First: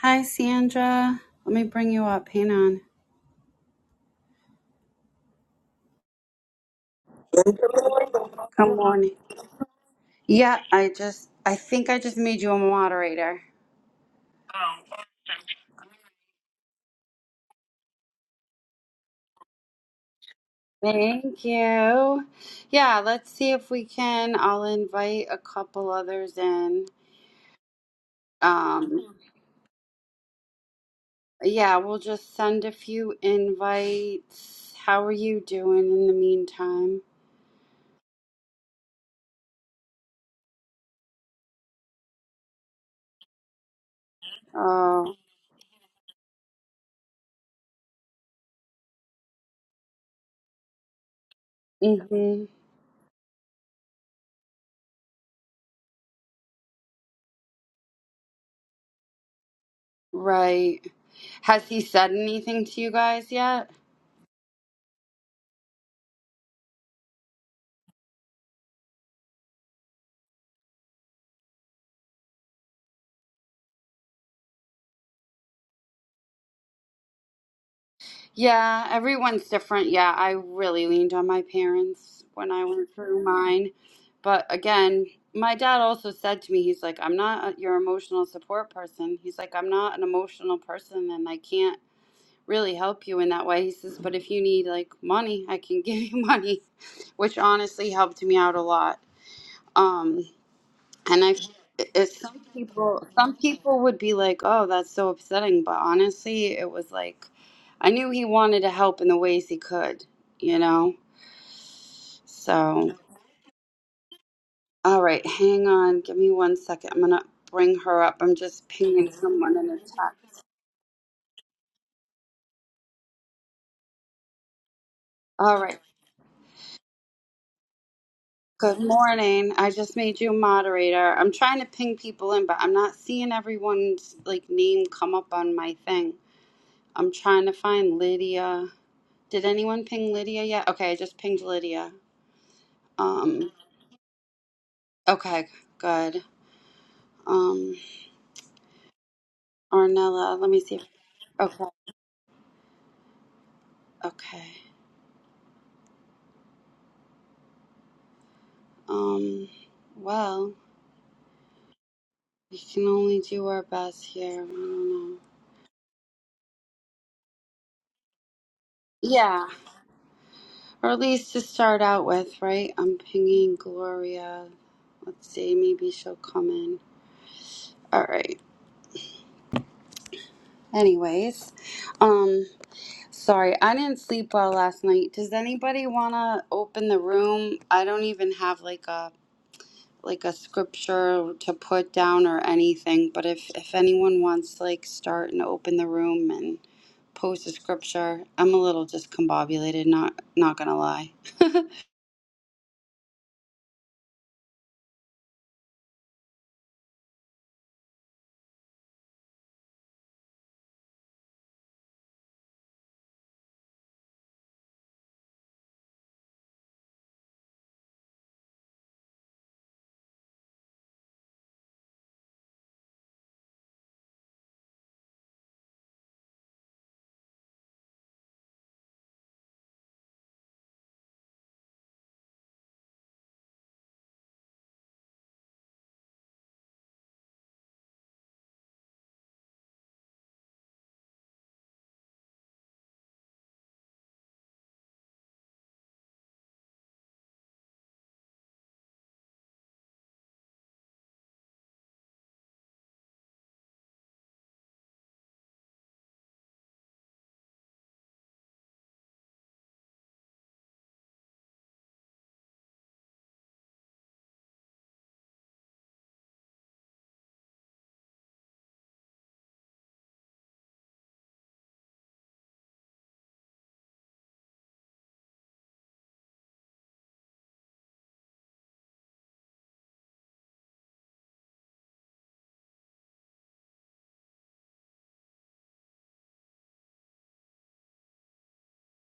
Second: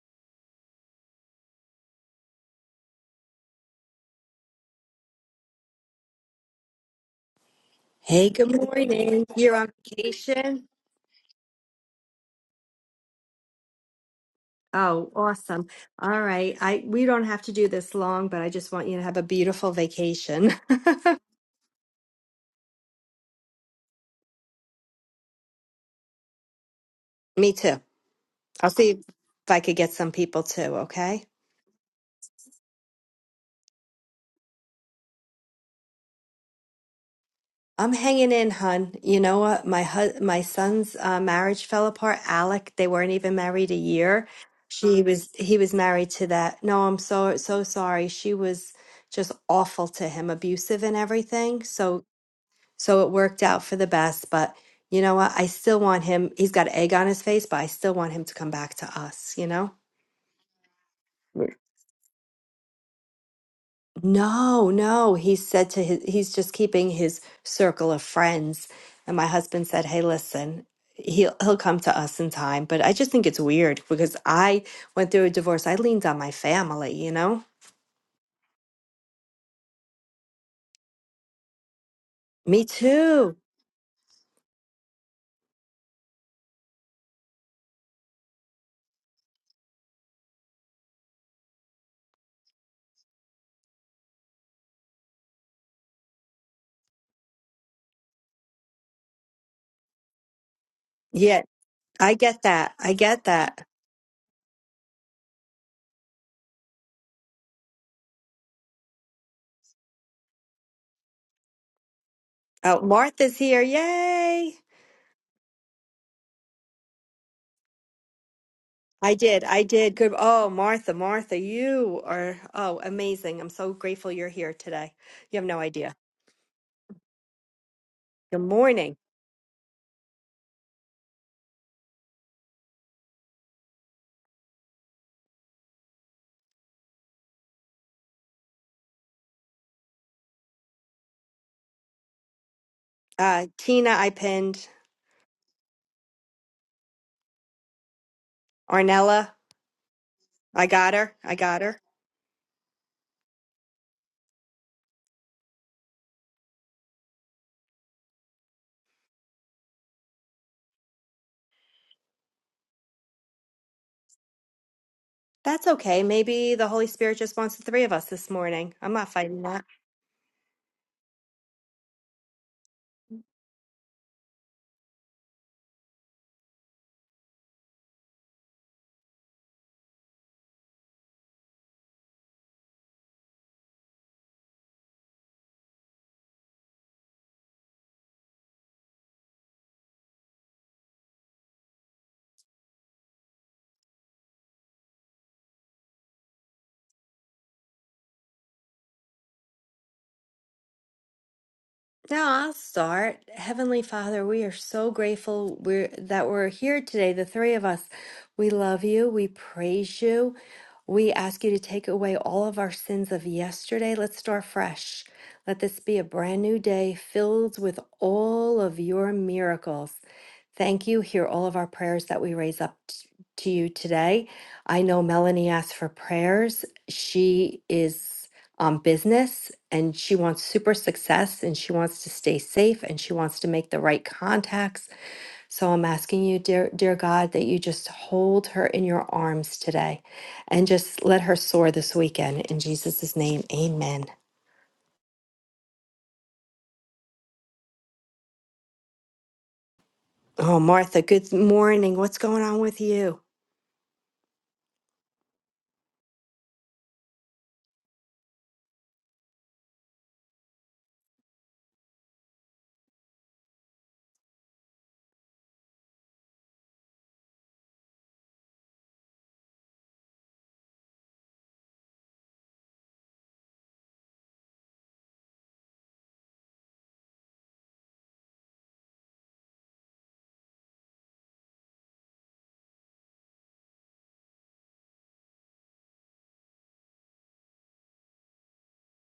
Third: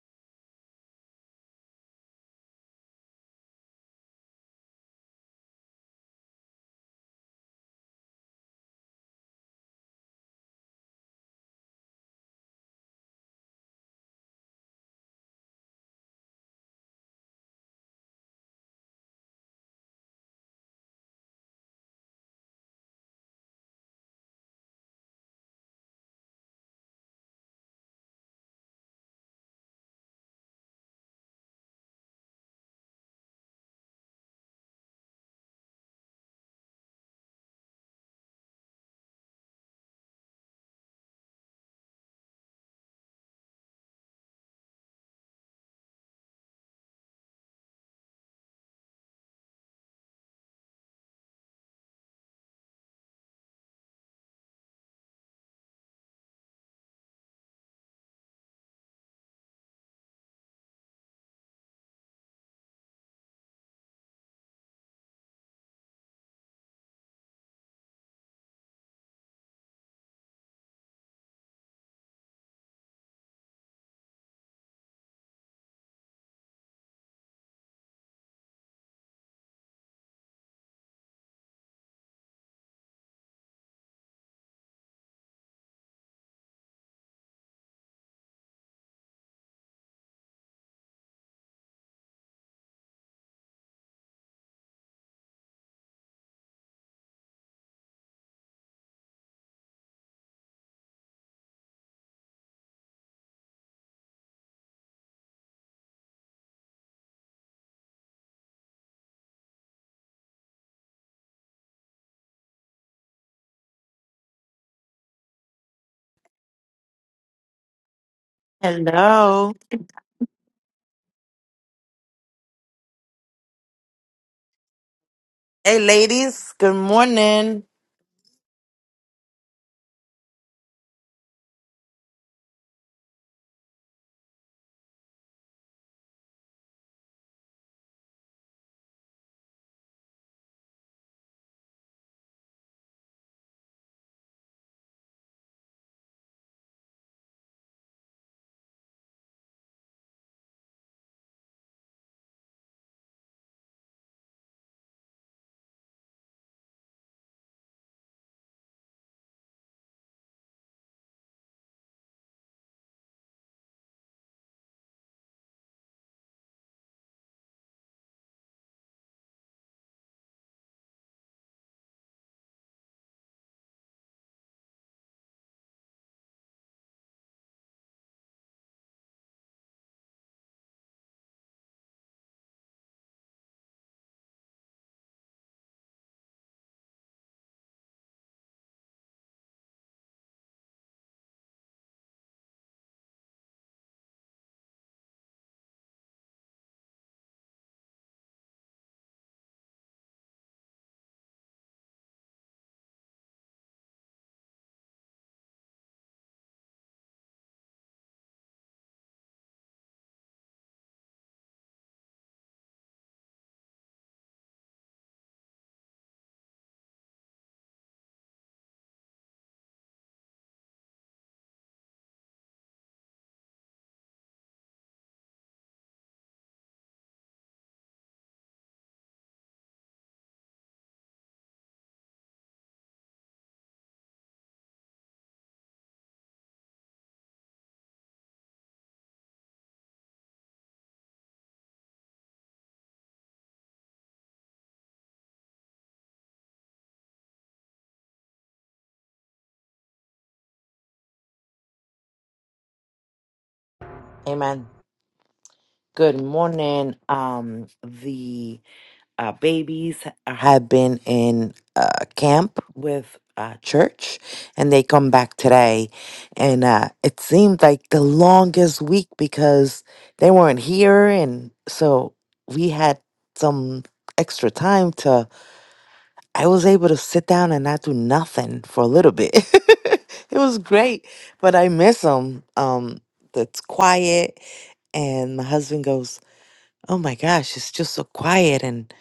Hi, Sandra. Let me bring you up. Hang on. Hey, good Good morning. morning. You're on Yeah, vacation? I just, I think I just made you a moderator. Oh, awesome. All right. I we don't have to do this long, but I just want you to have a beautiful vacation. Thank you. Yeah, let's see if we can. I'll invite a couple others in. Me too. I'll see if Um, I could get some people too, okay? yeah, we'll just send a few invites. How are you doing in the meantime? I'm hanging in, hun. You know what? My hu- my son's uh, marriage fell apart. Alec, they weren't even married a year. She Oh, was he was married to that. No, I'm so so sorry. She was just awful to him, abusive and everything. So mm-hmm. So it worked out for the best. But you know what? I still want him. He's got egg on his face, but I still want him to come back to us, you know? Right. Right. Has he said anything to you guys yet? No, no. He said to his, he's just keeping his circle of friends. And my husband said, Hey, listen, he'll, he'll come to us in time. But I just think it's weird because I went through a divorce. I leaned on my family, you know? Yeah, everyone's different. Yeah, I really leaned on my parents when I Me went through too. mine. But again, my dad also said to me, he's like, I'm not your emotional support person. He's like, I'm not an emotional person and I can't really help you in that way. He says, but if you need like money, I can give you money, which honestly helped me out a lot. Um, and I, Yeah, I it's some get that. I people, get some that. people would be like, "Oh, that's so upsetting," but honestly, it was like, I knew he wanted to help in the ways he could, you know. Oh, So, Martha's here. Yay. all right, hang on, give me one second. I'm gonna bring her up. I'm just pinging I did. Hello. someone I in the did. Good. chat. Oh, Martha, Martha, you are oh amazing. I'm so grateful you're here today. You have no All Hey right. idea. ladies, good morning. Good Good morning. morning. I just made you a moderator. I'm trying to ping people in, but I'm not seeing everyone's like name come up on my thing. I'm trying to find Lydia. Did anyone ping Lydia yet? Okay, I just pinged Lydia. Uh, Um, Tina, I pinned. okay, good. Um, Arnella, Ornella, let me I see. If, got her. I got okay, her. okay. Um, well, we can only do our best here. I don't know. That's okay. Maybe the Holy Spirit just wants the three of us this morning. I'm not Yeah, fighting or at least to start out with, right? I'm pinging Gloria. Let's see, maybe she'll come in. All right. Anyways, um, sorry, I didn't sleep well last night. Does anybody want to open the room? I don't even have like a like a scripture to put down or anything, but if if anyone wants to like start and open the room and post a scripture, I'm a little discombobulated, not not gonna lie. Now I'll start. Heavenly Father, we are so grateful we're, that we're here today, the three of us. We love you. We praise you. We ask you to take away all of our sins of yesterday. Let's start fresh. Let this be a brand new day filled with all of your miracles. Thank you. Hear all of our prayers that we raise up t- to you today. I know Melanie asked for prayers. She is um, business and she wants super success and she wants to stay safe and she wants to make the right contacts. So I'm asking you, dear, dear God, that you just hold her in your arms today and just let her soar this weekend. In Jesus' name, amen. Oh, Martha, good morning. What's going on with you? Amen. Good morning. Um the uh, babies have been in uh camp with uh church and they come back today and uh it seemed like the longest week because they weren't here and so we had some extra time to. I was able to sit down and not do nothing for a little bit. it was great, but I miss them. Um, that's quiet. And my husband goes, "Oh my gosh, it's just so quiet." And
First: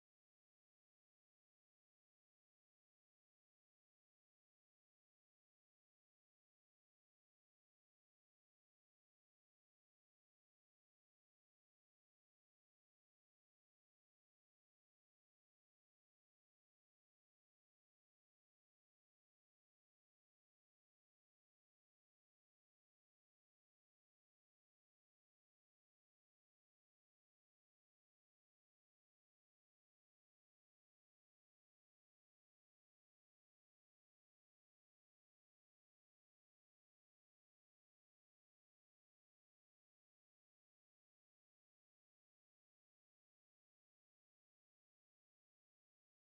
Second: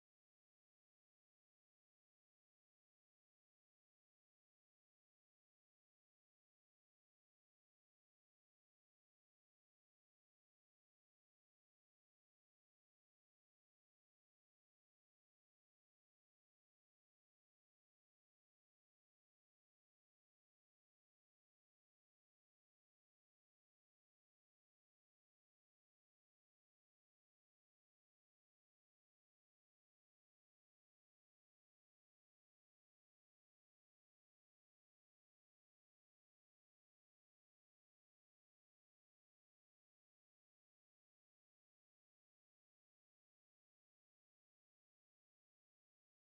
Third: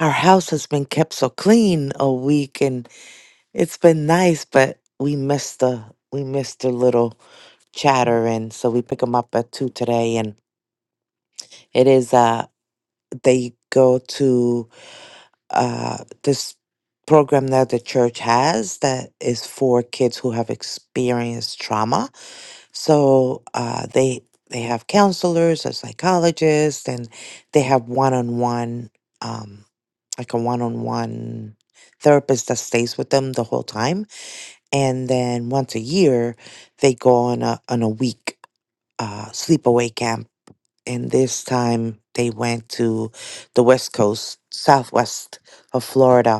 our house has been kept so clean a week, and it's been nice. But we missed the we missed the little chatter, and so we pick them up at two today. And it is uh they go to uh, this program that the church has that is for kids who have experienced trauma. So uh, they they have counselors or psychologists, and they have one on one, um, like a one on one therapist that stays with them the whole time. And then once a year, they go on a on a week uh, sleepaway camp. And this time they went to the West Coast, Southwest of Florida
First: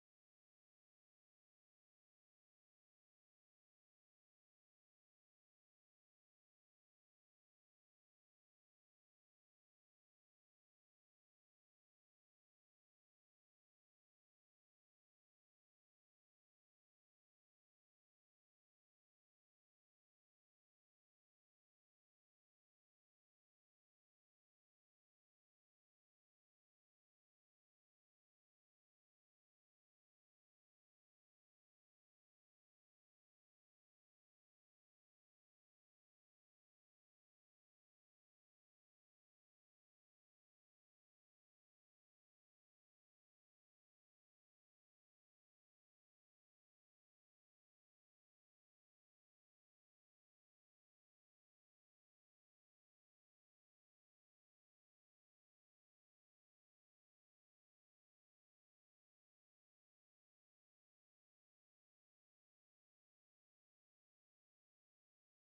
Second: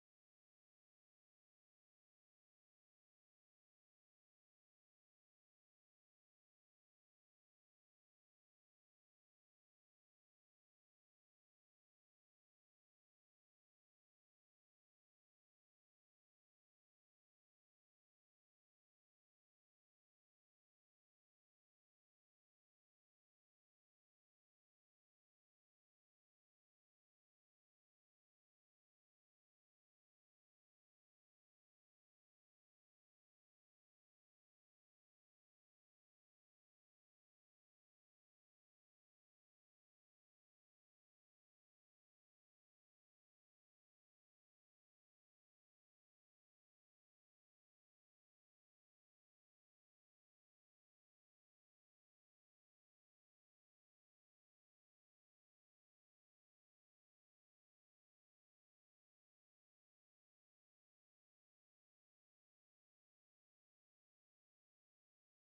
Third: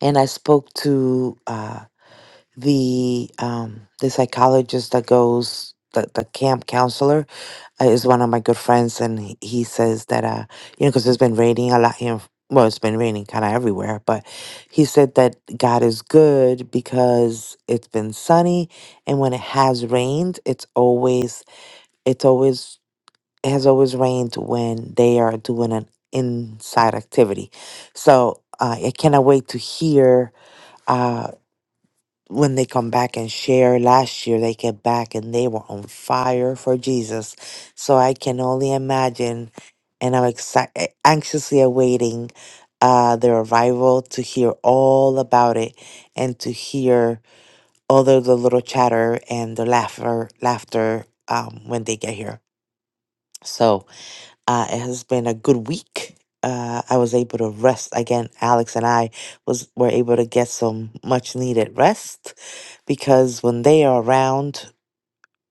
and I spoke to uh, the um, the psychologist that goes the, the camp counselor uh, is one of my good friends, and he, he says that uh, you know because it's been raining a lot here. in- Well, it's been raining kind of everywhere, but he said that God is good because it's been sunny, and when it has rained, it's always it's always it has always rained when they are doing an inside activity. So uh, I cannot wait to hear. uh, when they come back and share last year they came back and they were on fire for jesus so i can only imagine and i'm exci- anxiously awaiting uh their arrival to hear all about it and to hear all the, the little chatter and the laughter laughter um when they get here So. Uh, it has been a good week. Uh, I was able to rest again. Alex and I was were able to get some much needed rest because when they are around,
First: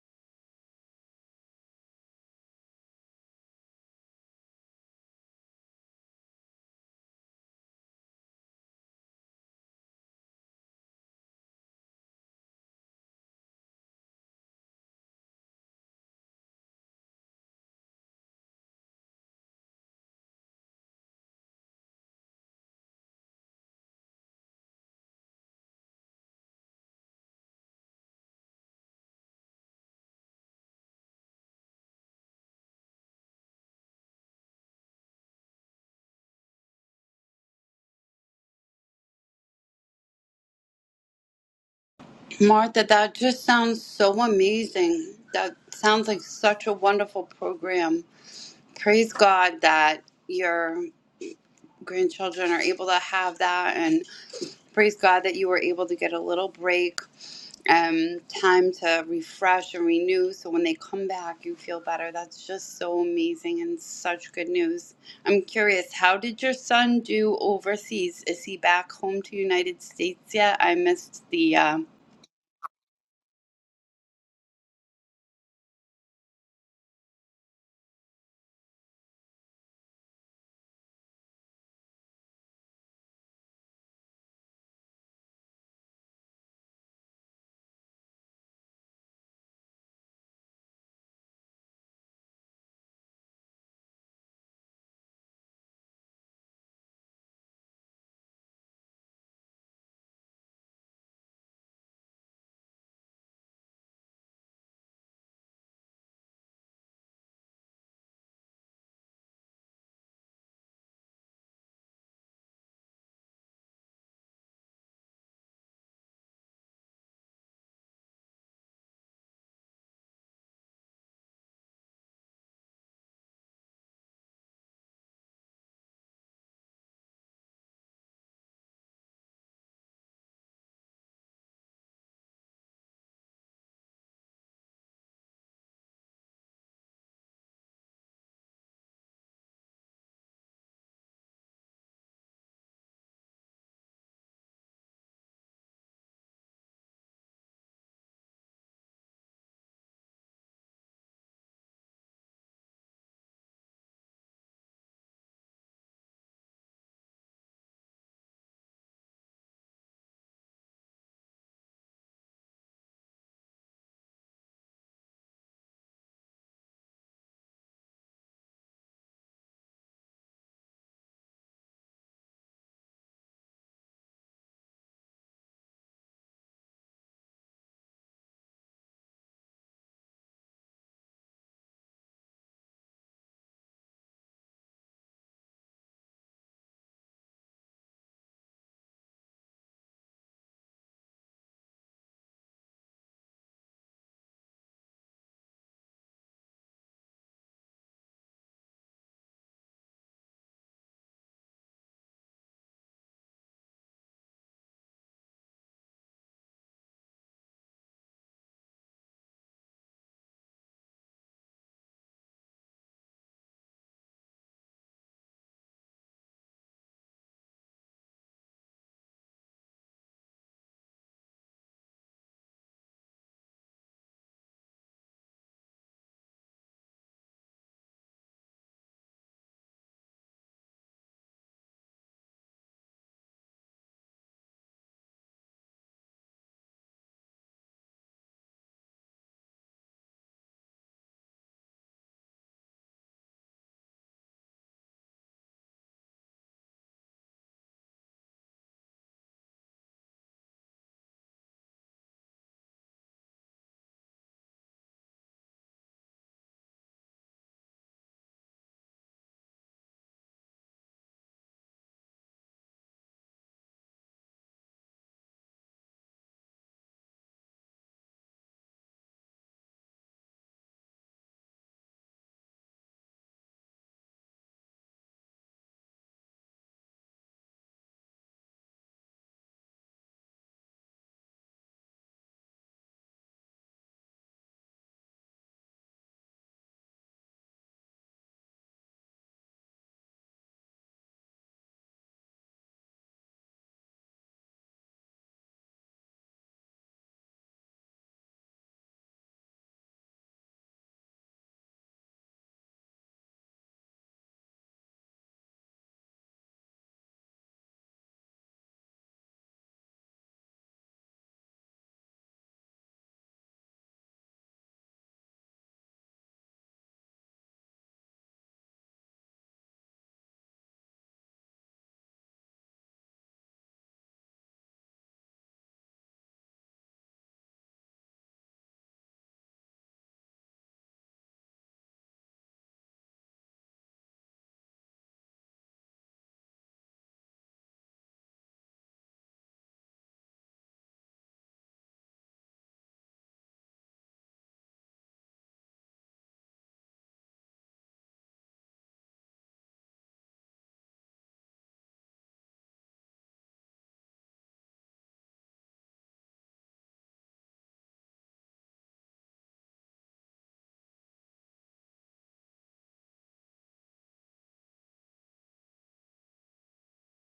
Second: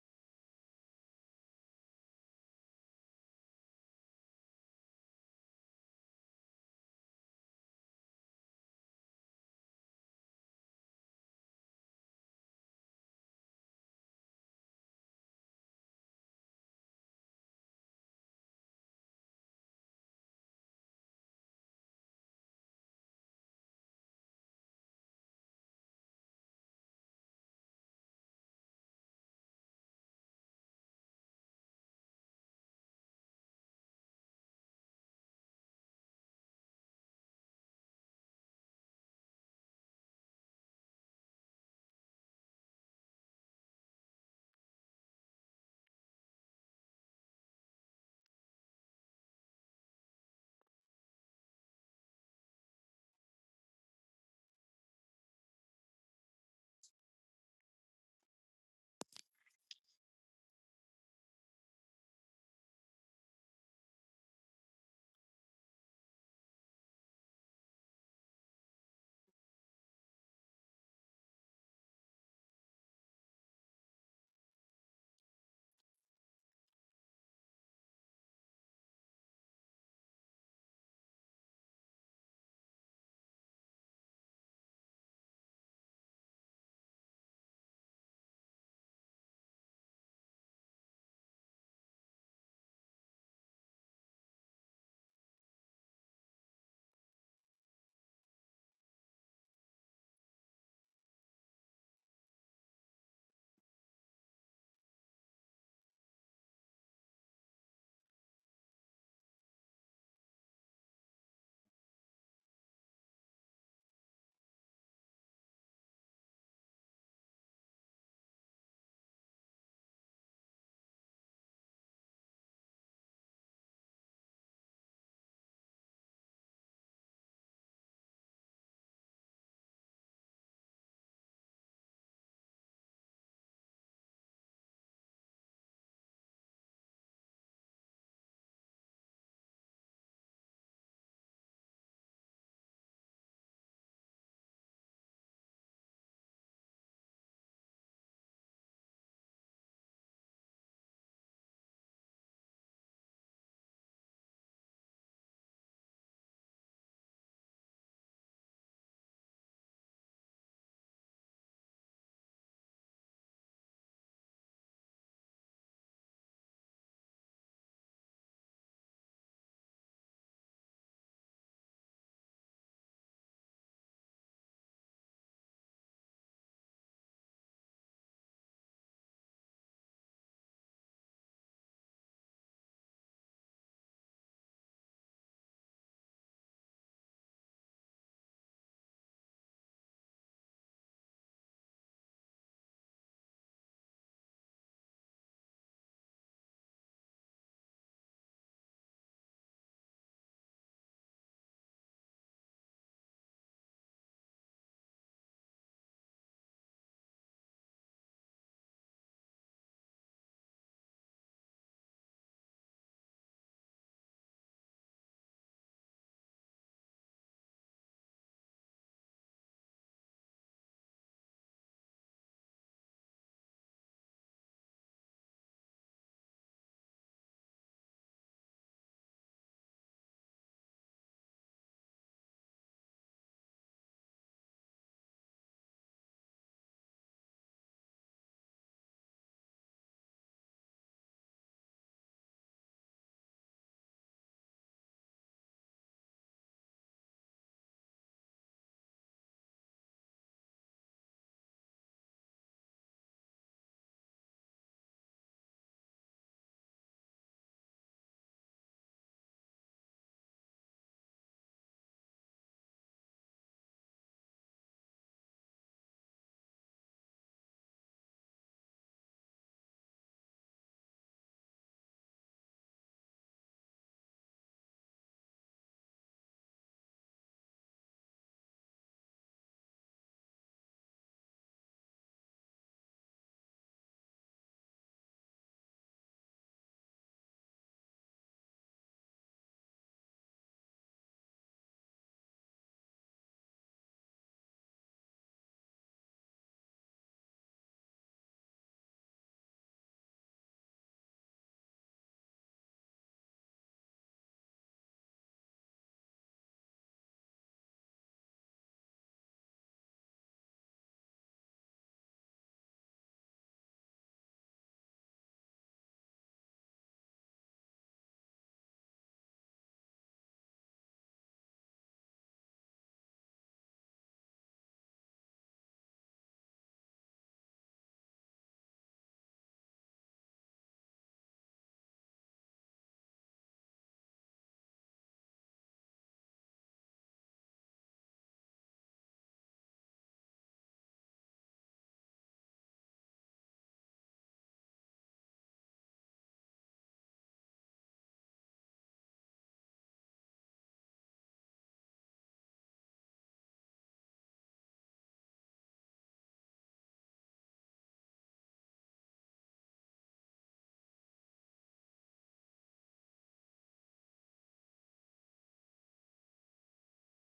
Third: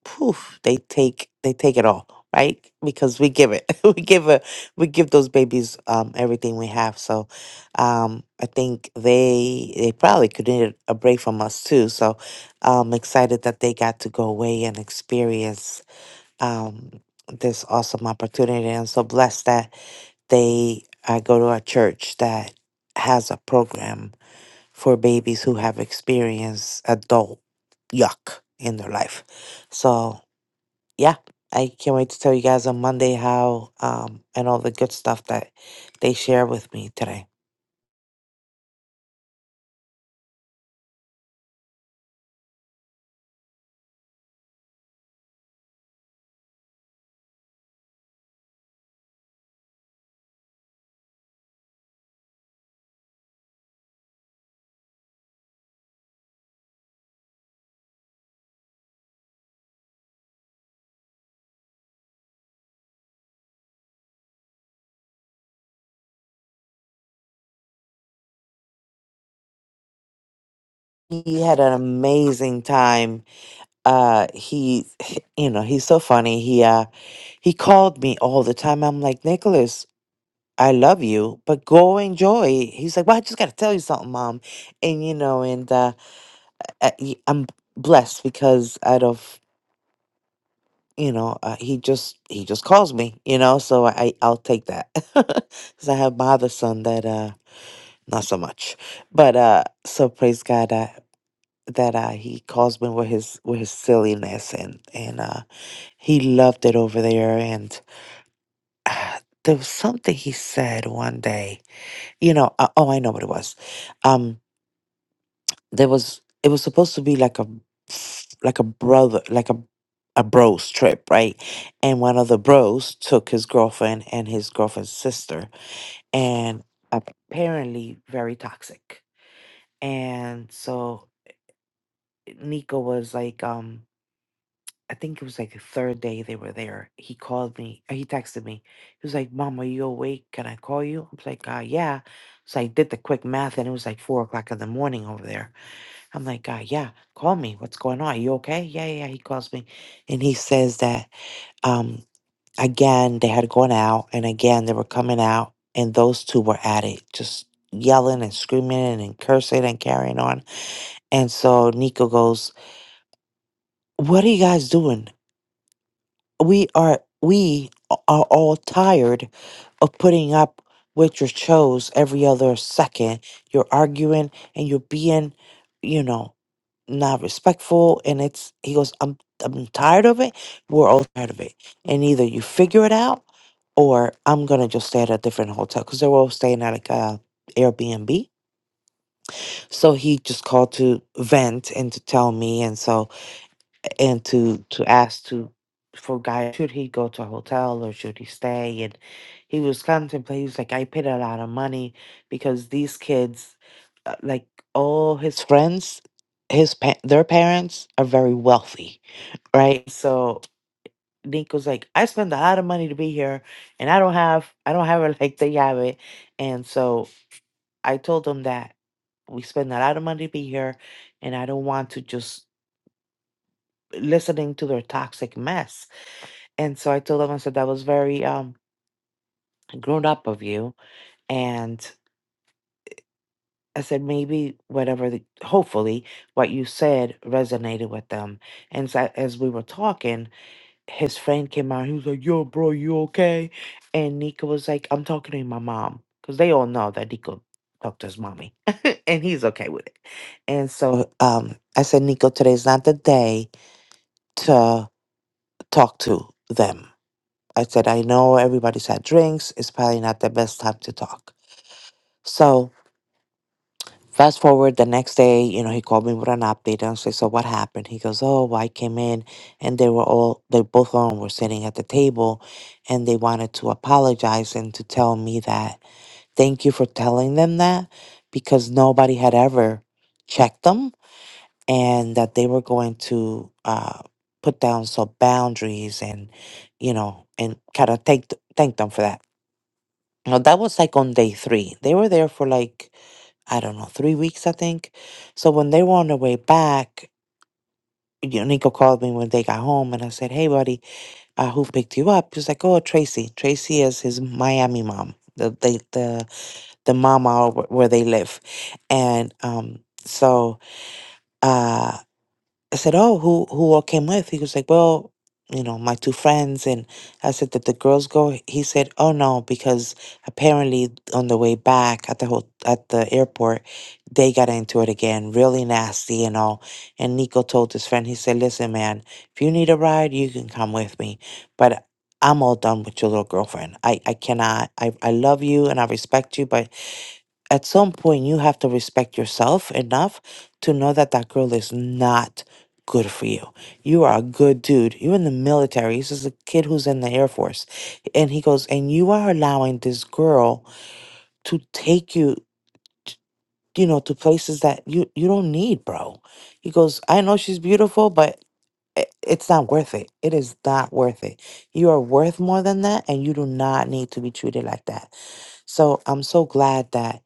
poof, they take they take it all, right? Because we give it, we give a, we give those babies um, everything we have. So, um, I think they they probably could need a break from us too. So, I'm excited that they got to go away and experience um, this awesome opportunity. And I'm so blessed that they I go to a church that has a program for babies who have experienced adult yuck in their life. So yeah, I can't wait to tell you guys on Monday how um and all the good stuff that they share with me today. Martha, that just sounds so amazing. That sounds like such a wonderful program. Praise God that your grandchildren are able to have that. and. praise God that you were able to get a little break, um, time to refresh and renew. So when they come back, you feel better. That's just so amazing and such good news. I'm curious, how did your son do overseas? Is he back home to United States yet? I missed He the. had an Uh, amazing time. Uh he you know, he's so funny. He uh he called me all the time. I'm like, Nicholas, I love you, but go enjoy. He's like, well, I just got to tell you something, mom. And, you know, and uh, uh, y- I'm blessed because out of, you know, uh, he just, he just calls me, you know, so I, I'll take that. Because I have my other son that, uh, not so much, but, uh, so praise God, uh, that uh, he calls me with his with his silliness and and uh, he loved it over there and uh, there was something he said one day you know uh, oh I know what it was um there was it was supposed to be like a f- like a brother like a a bros trip right and one of the bros took his girlfriend and his girlfriend's sister and apparently very toxic and so nico was like um i think it was like the third day they were there he called me uh, he texted me he was like mom are you awake can i call you i was like uh yeah so i did the quick math and it was like four o'clock in the morning over there I'm like, uh, yeah, call me. What's going on? Are you okay? Yeah, yeah. yeah." He calls me and he says that um again they had gone out and again they were coming out and those two were at it, just yelling and screaming and cursing and carrying on. And so Nico goes, What are you guys doing? We are we are all tired of putting up with your shows every other second. You're arguing and you're being, you know. not respectful and it's he goes i'm i'm tired of it we're all tired of it and either you figure it out or i'm gonna just stay at a different hotel because they were all staying at like a airbnb so he just called to vent and to tell me and so and to to ask to for guy should he go to a hotel or should he stay and he was contemplating he was like i paid a lot of money because these kids uh, like all his friends his pa- their parents are very wealthy right so nico's like i spend a lot of money to be here and i don't have i don't have it like they have it and so i told him that we spend a lot of money to be here and i don't want to just listening to their toxic mess And so I told him, I said, that was very um, grown up of you. And I said, maybe whatever, the, hopefully, what you said resonated with them. And so as we were talking, his friend came out. He was like, yo, bro, you okay? And Nico was like, I'm talking to my mom. Because they all know that Nico talked to his mommy. and he's okay with it. And so um, I said, Nico, today's not the day to talk to them I said, I know everybody's had drinks. It's probably not the best time to talk. So, fast forward the next day, you know, he called me with an update. And I said, So, what happened? He goes, Oh, well, I came in and they were all, they both of them were sitting at the table and they wanted to apologize and to tell me that thank you for telling them that because nobody had ever checked them and that they were going to uh, put down some boundaries and, you know, and kind of thank, thank them for that. No, that was like on day three. They were there for like, I don't know, three weeks, I think. So when they were on their way back, you know, Nico called me when they got home and I said, Hey, buddy, uh, who picked you up? He was like, Oh, Tracy. Tracy is his Miami mom, the the the, the mama where where they live. And um, so. uh, I said, "Oh, who who all came with?" He was like, "Well, you know, my two friends." And I said, "Did the girls go?" He said, "Oh no, because apparently on the way back at the whole, at the airport, they got into it again, really nasty and all." And Nico told his friend, he said, "Listen, man, if you need a ride, you can come with me, but." I'm all done with your little girlfriend. I, I cannot. I, I love you and I respect you, but at some point you have to respect yourself enough to know that that girl is not good for you. You are a good dude. You're in the military. This is a kid who's in the Air Force. And he goes, and you are allowing this girl to take you, t- you know, to places that you, you don't need, bro. He goes, I know she's beautiful, but i- it's not worth it. It is not worth it. You are worth more than that, and you do not need to be treated like that. So I'm so glad that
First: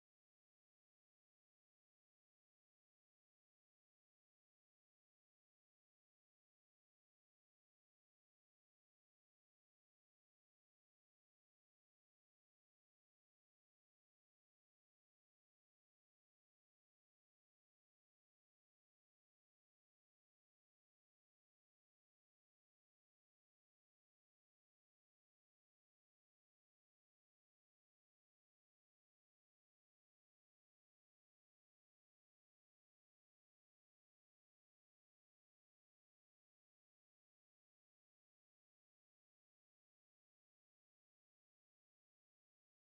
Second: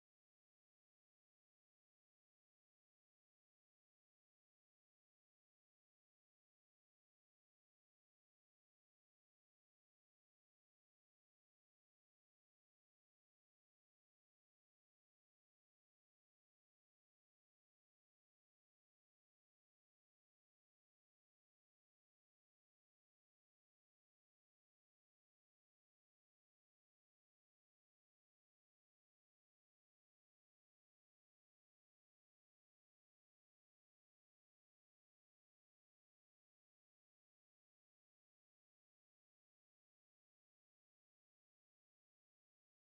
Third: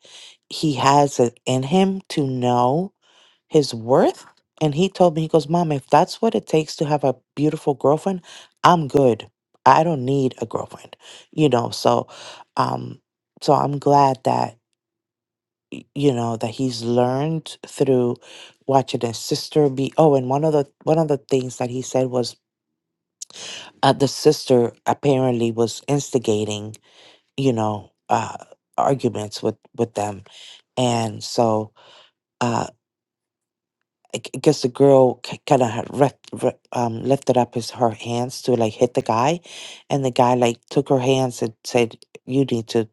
he has it in him to know his worth. And he told me, he goes, Mom, if that's what it takes to have a beautiful girlfriend, I'm good. I don't need a girlfriend. You know, so um so I'm glad that you know that he's learned through watching his sister be oh and one of the one of the things that he said was uh, the sister apparently was instigating you know uh arguments with with them and so uh I g- guess the girl kind of had rec- re- um, lifted up his her hands to like hit the guy, and the guy like took her hands and said, "You need to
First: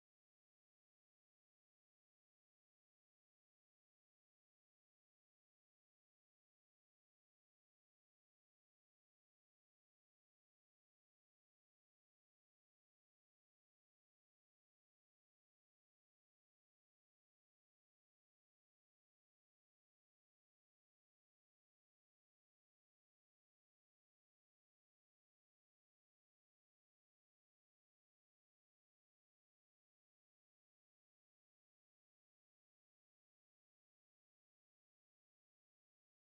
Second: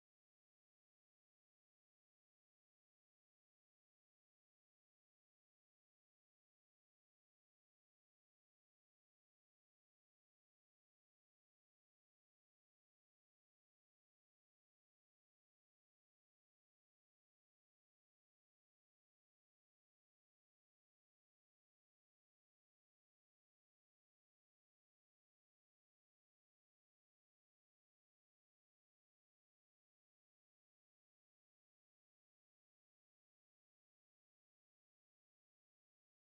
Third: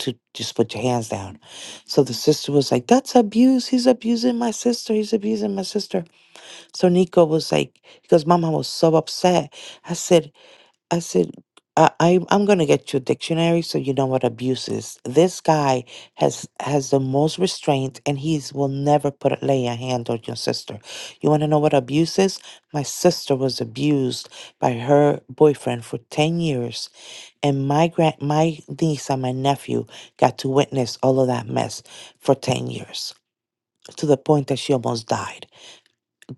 to just put your hands down." So the sister was like, "That's abuse. He's abusing my sister. He's abusing my sister." So Nico was like, "Because Mama was so upset." I said, I said, I, I I'm gonna get you a dictionary so you know what abuse is. This guy has has the most restraint and he's will never put lay a hand on your sister. You wanna know what abuse is? My sister was abused by her boyfriend for ten years and my grand my niece and my nephew got to witness all of that mess for ten years to the point that she almost died.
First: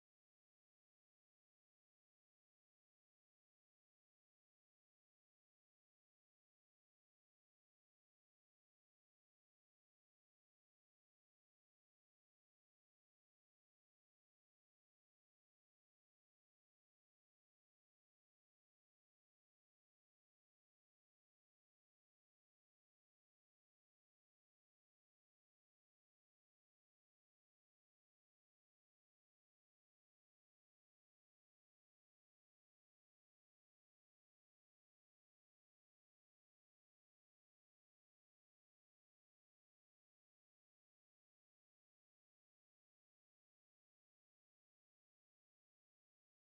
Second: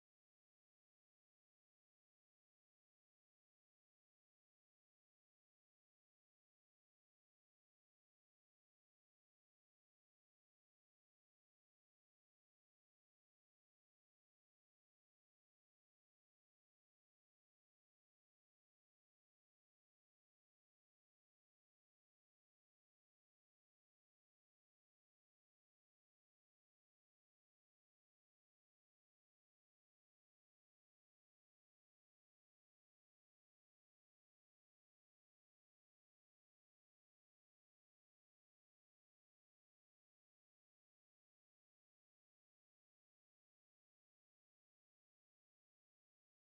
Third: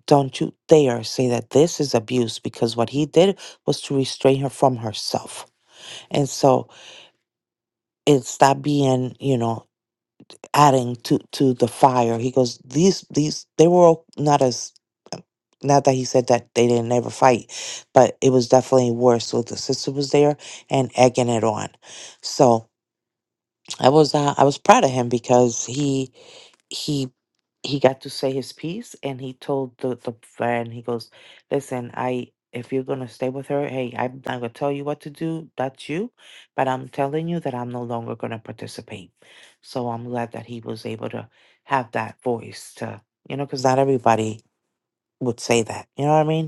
Don't you dare say that this is abuse because what he did was to restrain her from herself and so it's that being you know adding to to the fire he goes these these they were all not as not that he said that they didn't ever fight but it was definitely worse so the sister was there and egging it on so I was uh, I was proud of him because he he he got to say his piece and he told the the friend he goes, "Listen, I if you're gonna stay with her, hey, I'm not gonna tell you what to do. That's you, but I'm telling you that I'm no longer gonna participate." So I'm glad that he was able to have that voice to you know because not everybody would say that. You know what I mean?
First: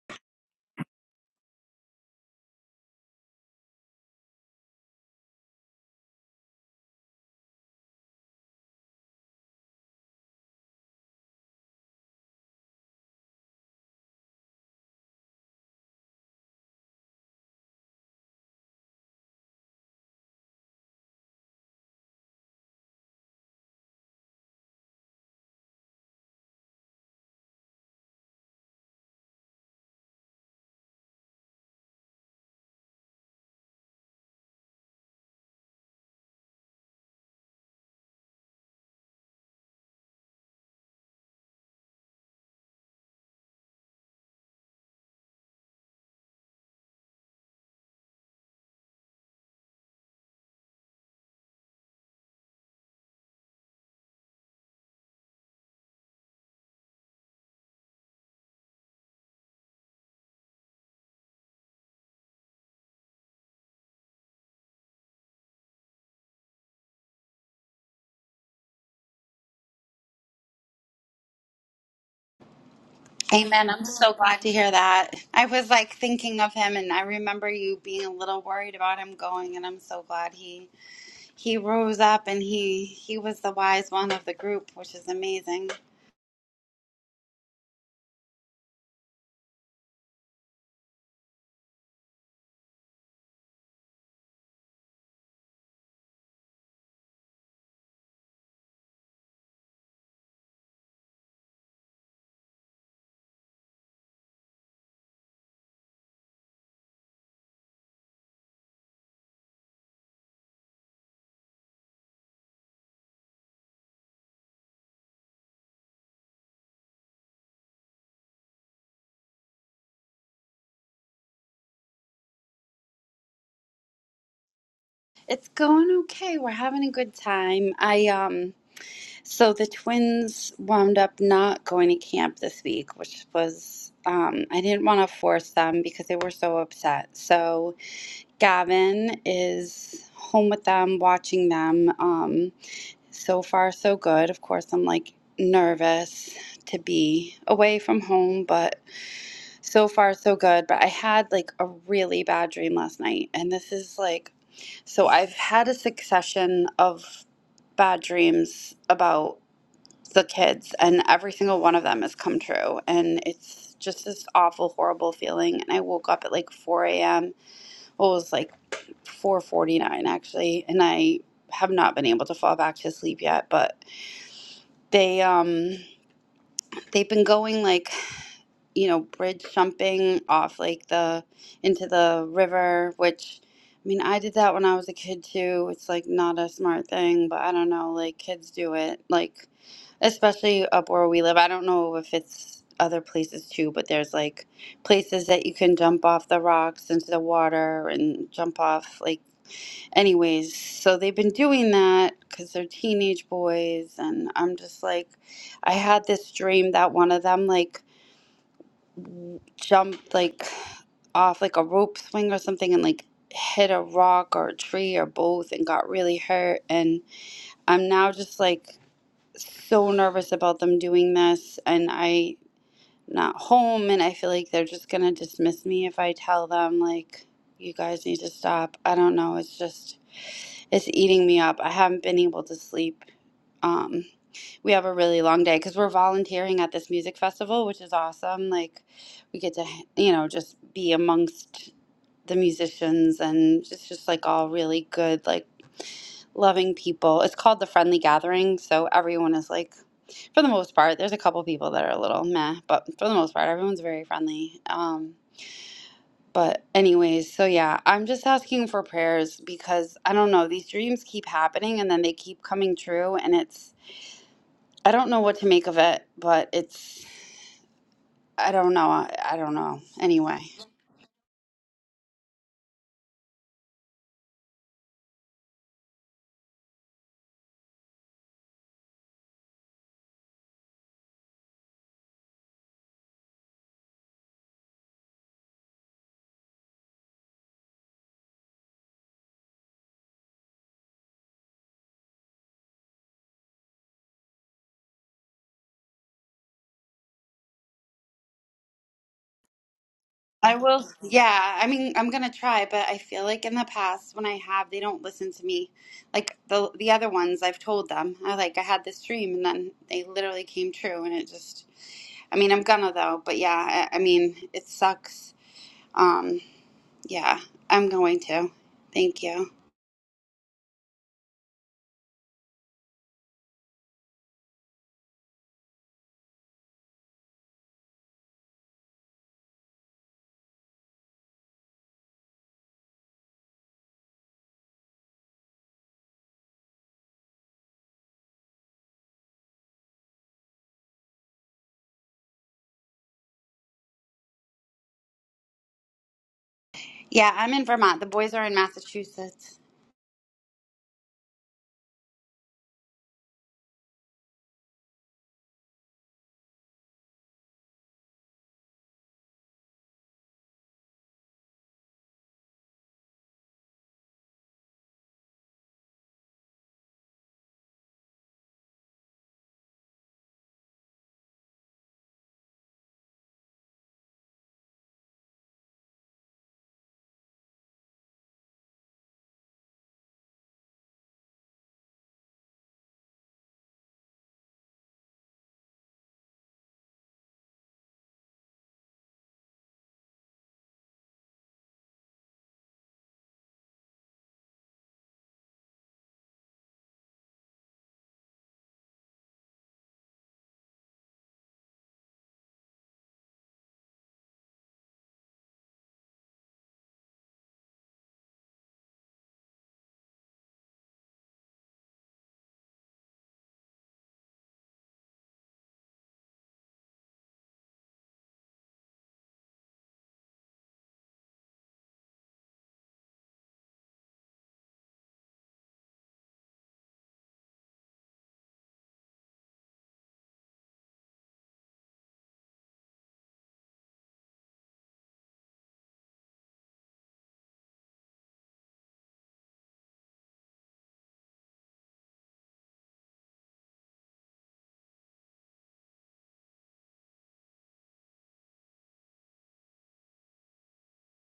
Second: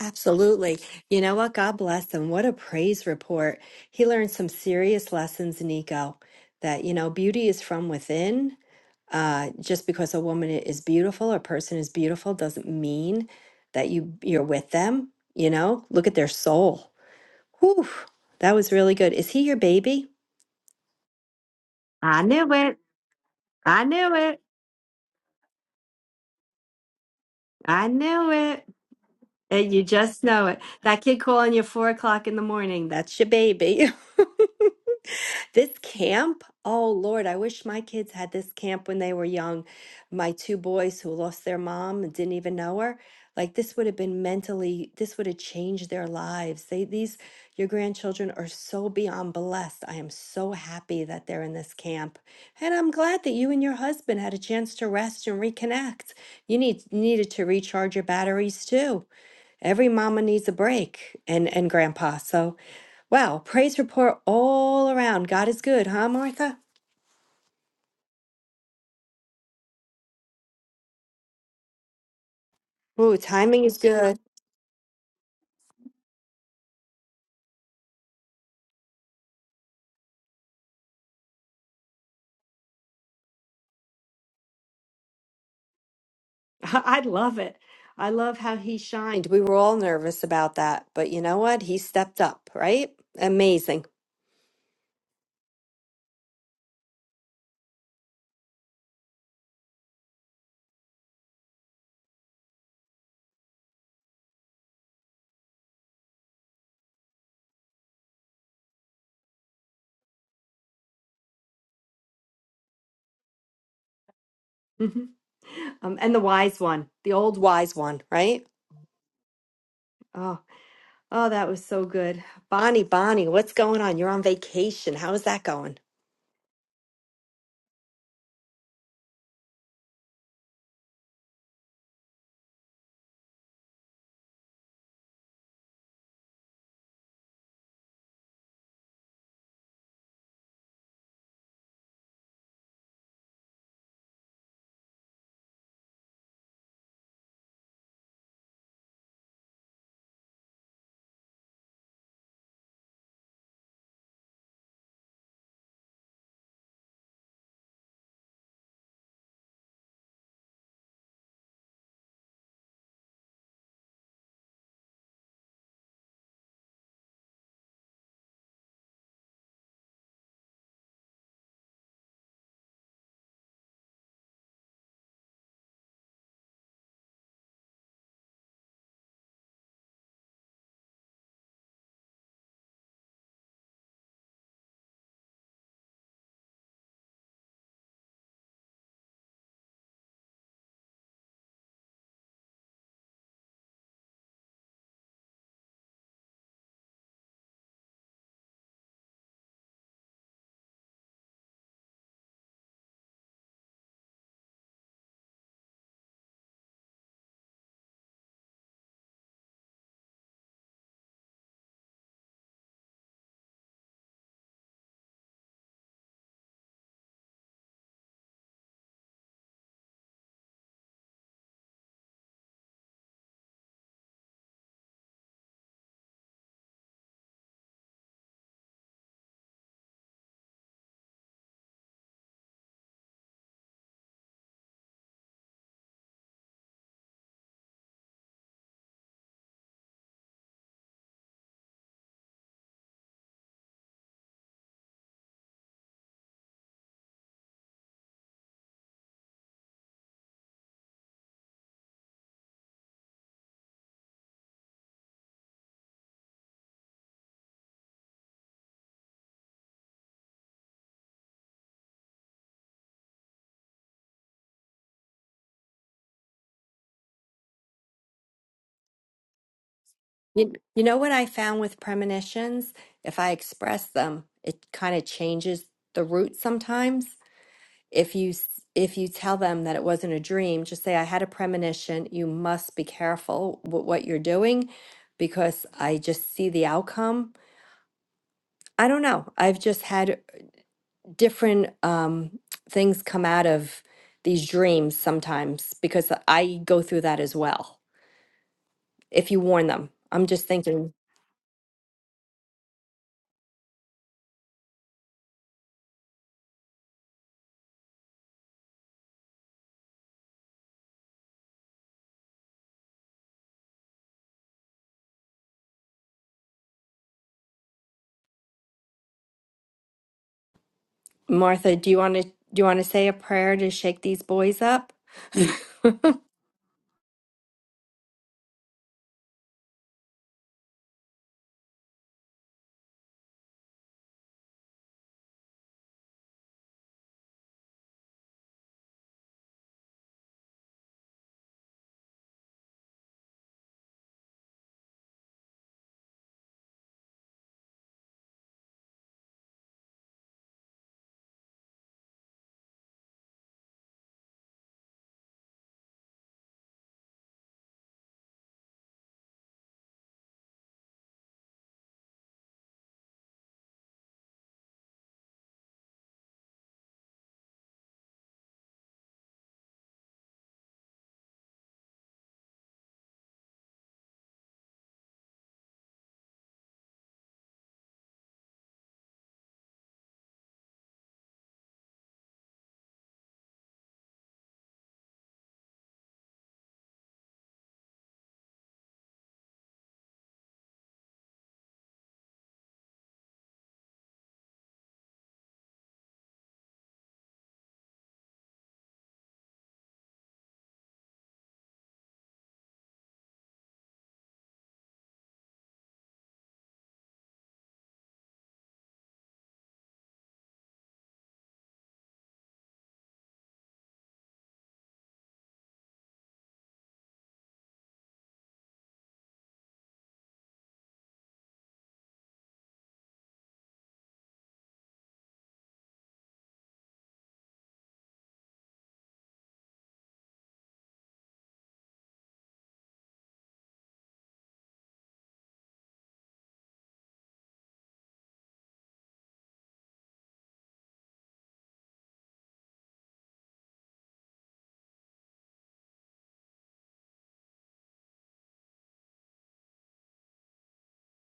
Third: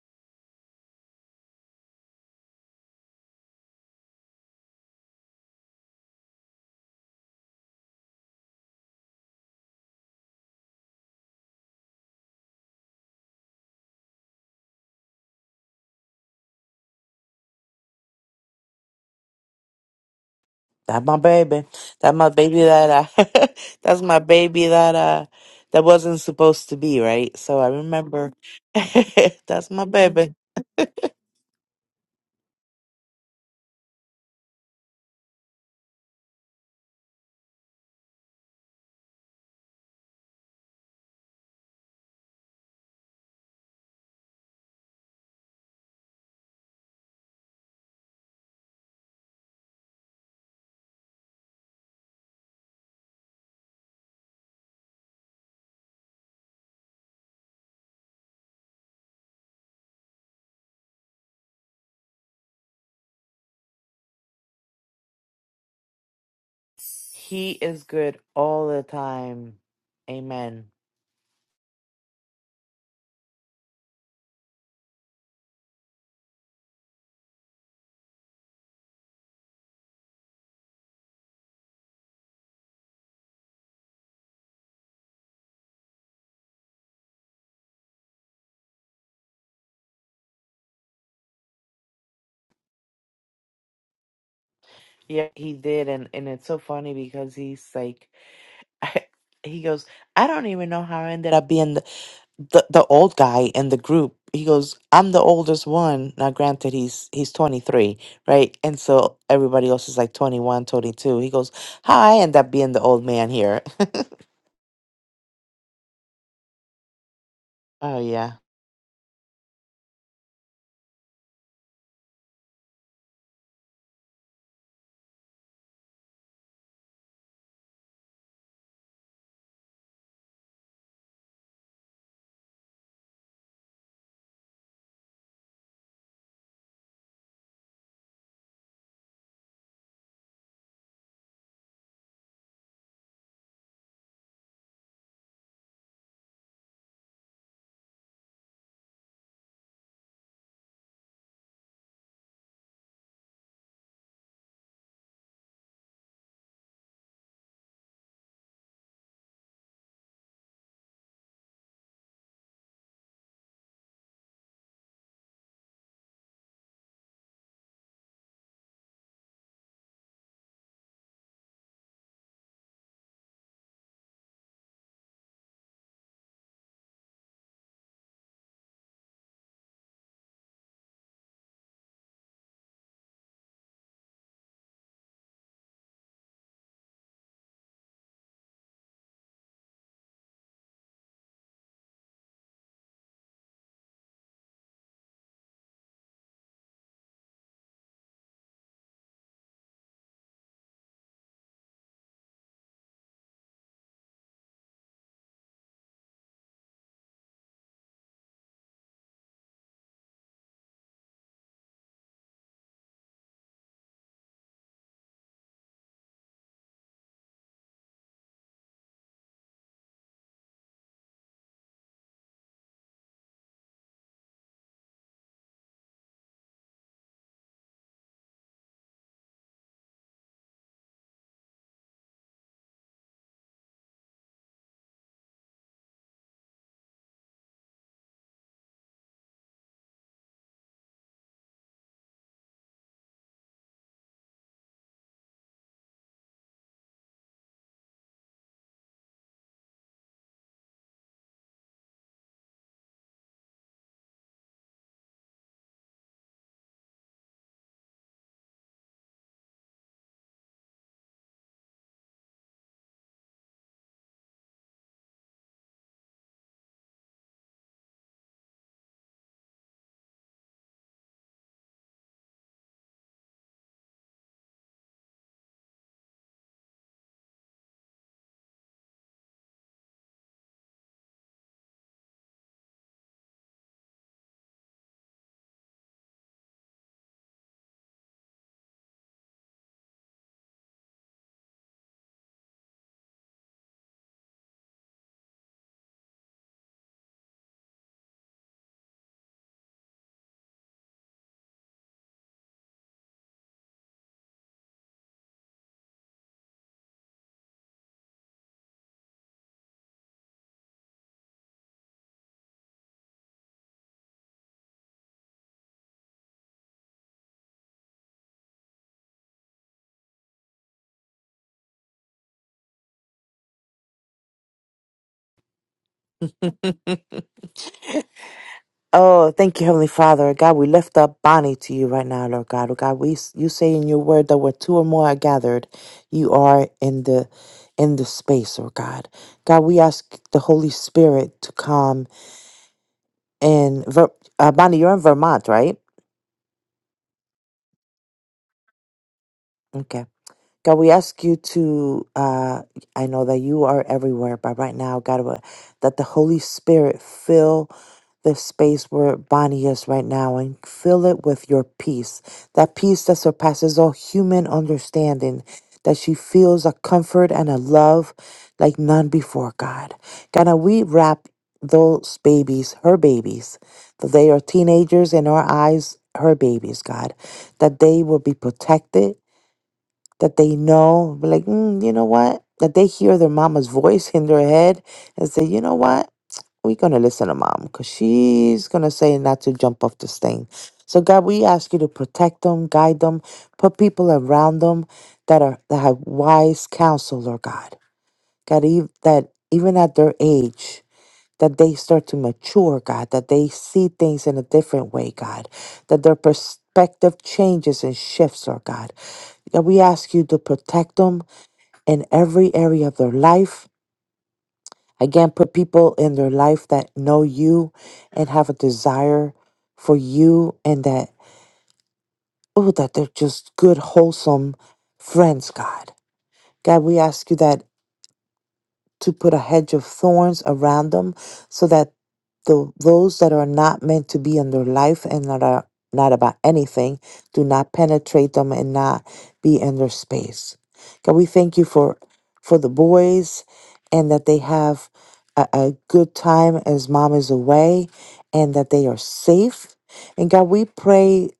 Absolutely. You know what? God bless him. What a praise report. He learned some serious lessons, Nico, that, you know, beauty is from within. Uh, just because a woman i- is beautiful, or a person is beautiful, doesn't mean that you you're with them. You know, look at their soul. Whew, that was really good. Is he your baby? That my baby. That I my knew baby it. that I I that's knew my it. baby that uh that wasn't supposed to be, right? So I I knew remember it. that's And you my just baby. know it. That kid calling you four o'clock in the morning, that's your baby. This camp, oh Lord, I wish my kids had this camp when they were young. My two boys who lost their mom and didn't even know her. Like this would have been mentally, this would have changed their lives. They, these, your grandchildren are so beyond blessed. I am so happy that they're in this camp. And I'm glad that you and your husband had a chance to rest and reconnect. You need needed to recharge your batteries too. Every mama needs a break and, and grandpa. So, wow, praise report all around. God is good, huh, Martha? He is good all the time. Amen. Ooh, timing Amen. is I'm so good. glad to hear that. I was like thinking of him, and I remember you being a little worried about him going, and I'm so glad he he rose up and he he was the wise one of the group, which is amazing. I love it. I love how he shined. We were all nervous about that, but you know what? He stepped up, right? Amazing. Yeah, he did and and it's so funny because he's like he goes, I don't even know how I ended up being the the old guy in the group he goes i'm the oldest one now granted he's he's 23 right and so everybody else is like 21 22 he goes "How i end up being the old man here Mhm. Um, and the wise one, the old wise oh one, yeah right? Oh, oh, that was so good. Bonnie, Bonnie, what's going on? You're on vacation. How is that It's going? going okay. We're having a good time. I um so the twins wound up not going to camp this week, which was um I didn't want to force them because they were so upset. So Gavin is home with them watching them. Um so far so good. Of course, I'm like nervous to be away from home, but so far, so good, but I had like a really bad dream last night. And this is like, so I've had a succession of bad dreams about the kids, and every single one of them has come true. And it's just this awful, horrible feeling. And I woke up at like 4 a.m. Well, it was like 4:49 actually, and I have not been able to fall back to sleep yet, but they um they've been going like you know, bridge jumping off like the into the river, which I mean, I did that when I was a kid too. It's like not a smart thing, but I don't know, like kids do it, like especially up where we live. I don't know if it's other places too, but there's like places that you can jump off the rocks into the water and jump off like anyways. So they've been doing that cuz they're teenage boys and I'm just like I had this dream that one of them like jumped like off like a rope swing or something and like hit a rock or a tree or both and got really hurt and I'm now just like so nervous about them doing this and I not home and I feel like they're just gonna dismiss me if I tell them like you guys need to stop. I don't know, it's just it's eating me up. I haven't been able to sleep. Um we have a really long day because we're volunteering at this music festival, which is awesome. Like, we get to, you know, just be amongst the musicians and it's just like all really good, like loving people. It's called the Friendly Gathering. So everyone is like, for the most part, there's a couple people that are a little meh, but for the most part, everyone's very friendly. Um, but, anyways, so yeah, I'm just asking for prayers because I don't know, these dreams keep happening and then they keep coming true. And it's, I don't know what to make of it, but it's I don't know. I, I don't know. Anyway, You, you know what I found with premonitions? If I express them, it kind of changes the route sometimes. If you s- if you tell them that it wasn't a dream, just say I had a premonition. You must be careful with what you're doing because I just see the outcome. I don't know. I've just had different um, things come out of these dreams sometimes because I go through that as well. If you warn them, I'm just I will. thinking Yeah, I mean, I'm gonna try, but I feel like in the past when I have, they don't listen to me. Like the the other ones, I've told them. I like I had this dream, and then they literally came true, and it just. I mean, I'm gonna though, but yeah, I, I mean, it sucks. Um, yeah, I'm going to. Thank you. Martha, do you want to do you want to say a prayer to shake these boys up? oh thank you heavenly father god we lift up bonnie to you right now lord god oh god we you say in your word that where two or more are gathered you are in the in the space oh god god we ask the holy spirit to come in Ver- uh, Bonnie, you're in Vermont, right? Yeah, I'm in Vermont. The boys are in Massachusetts. Okay. God, we ask you to, uh, I know that you are everywhere, but right now, God, we- that the Holy Spirit fill the space where Bonnie is right now and fill it with your peace, that peace that surpasses all human understanding, that she feels a comfort and a love like none before, God. God, now we wrap those babies, her babies, that they are teenagers in our eyes, her babies, God, that they will be protected that they know, be like, mm, you know what? That they hear their mama's voice in their head and say, you know what? We're going to listen to mom because she's going to say not to jump off this thing. So, God, we ask you to protect them, guide them, put people around them that are that have wise counsel, Lord God. God, ev- that even at their age, that they start to mature, God, that they see things in a different way, God, that their perspective changes and shifts, Lord God. that we ask you to protect them, in every area of their life. Again, put people in their life that know you and have a desire for you and that, oh, that they're just good, wholesome friends, God. God, we ask you that to put a hedge of thorns around them so that the those that are not meant to be in their life and that are not about anything do not penetrate them and not be in their space. God, we thank you for for the boys and that they have a, a good time as mom is away and that they are safe. And God, we pray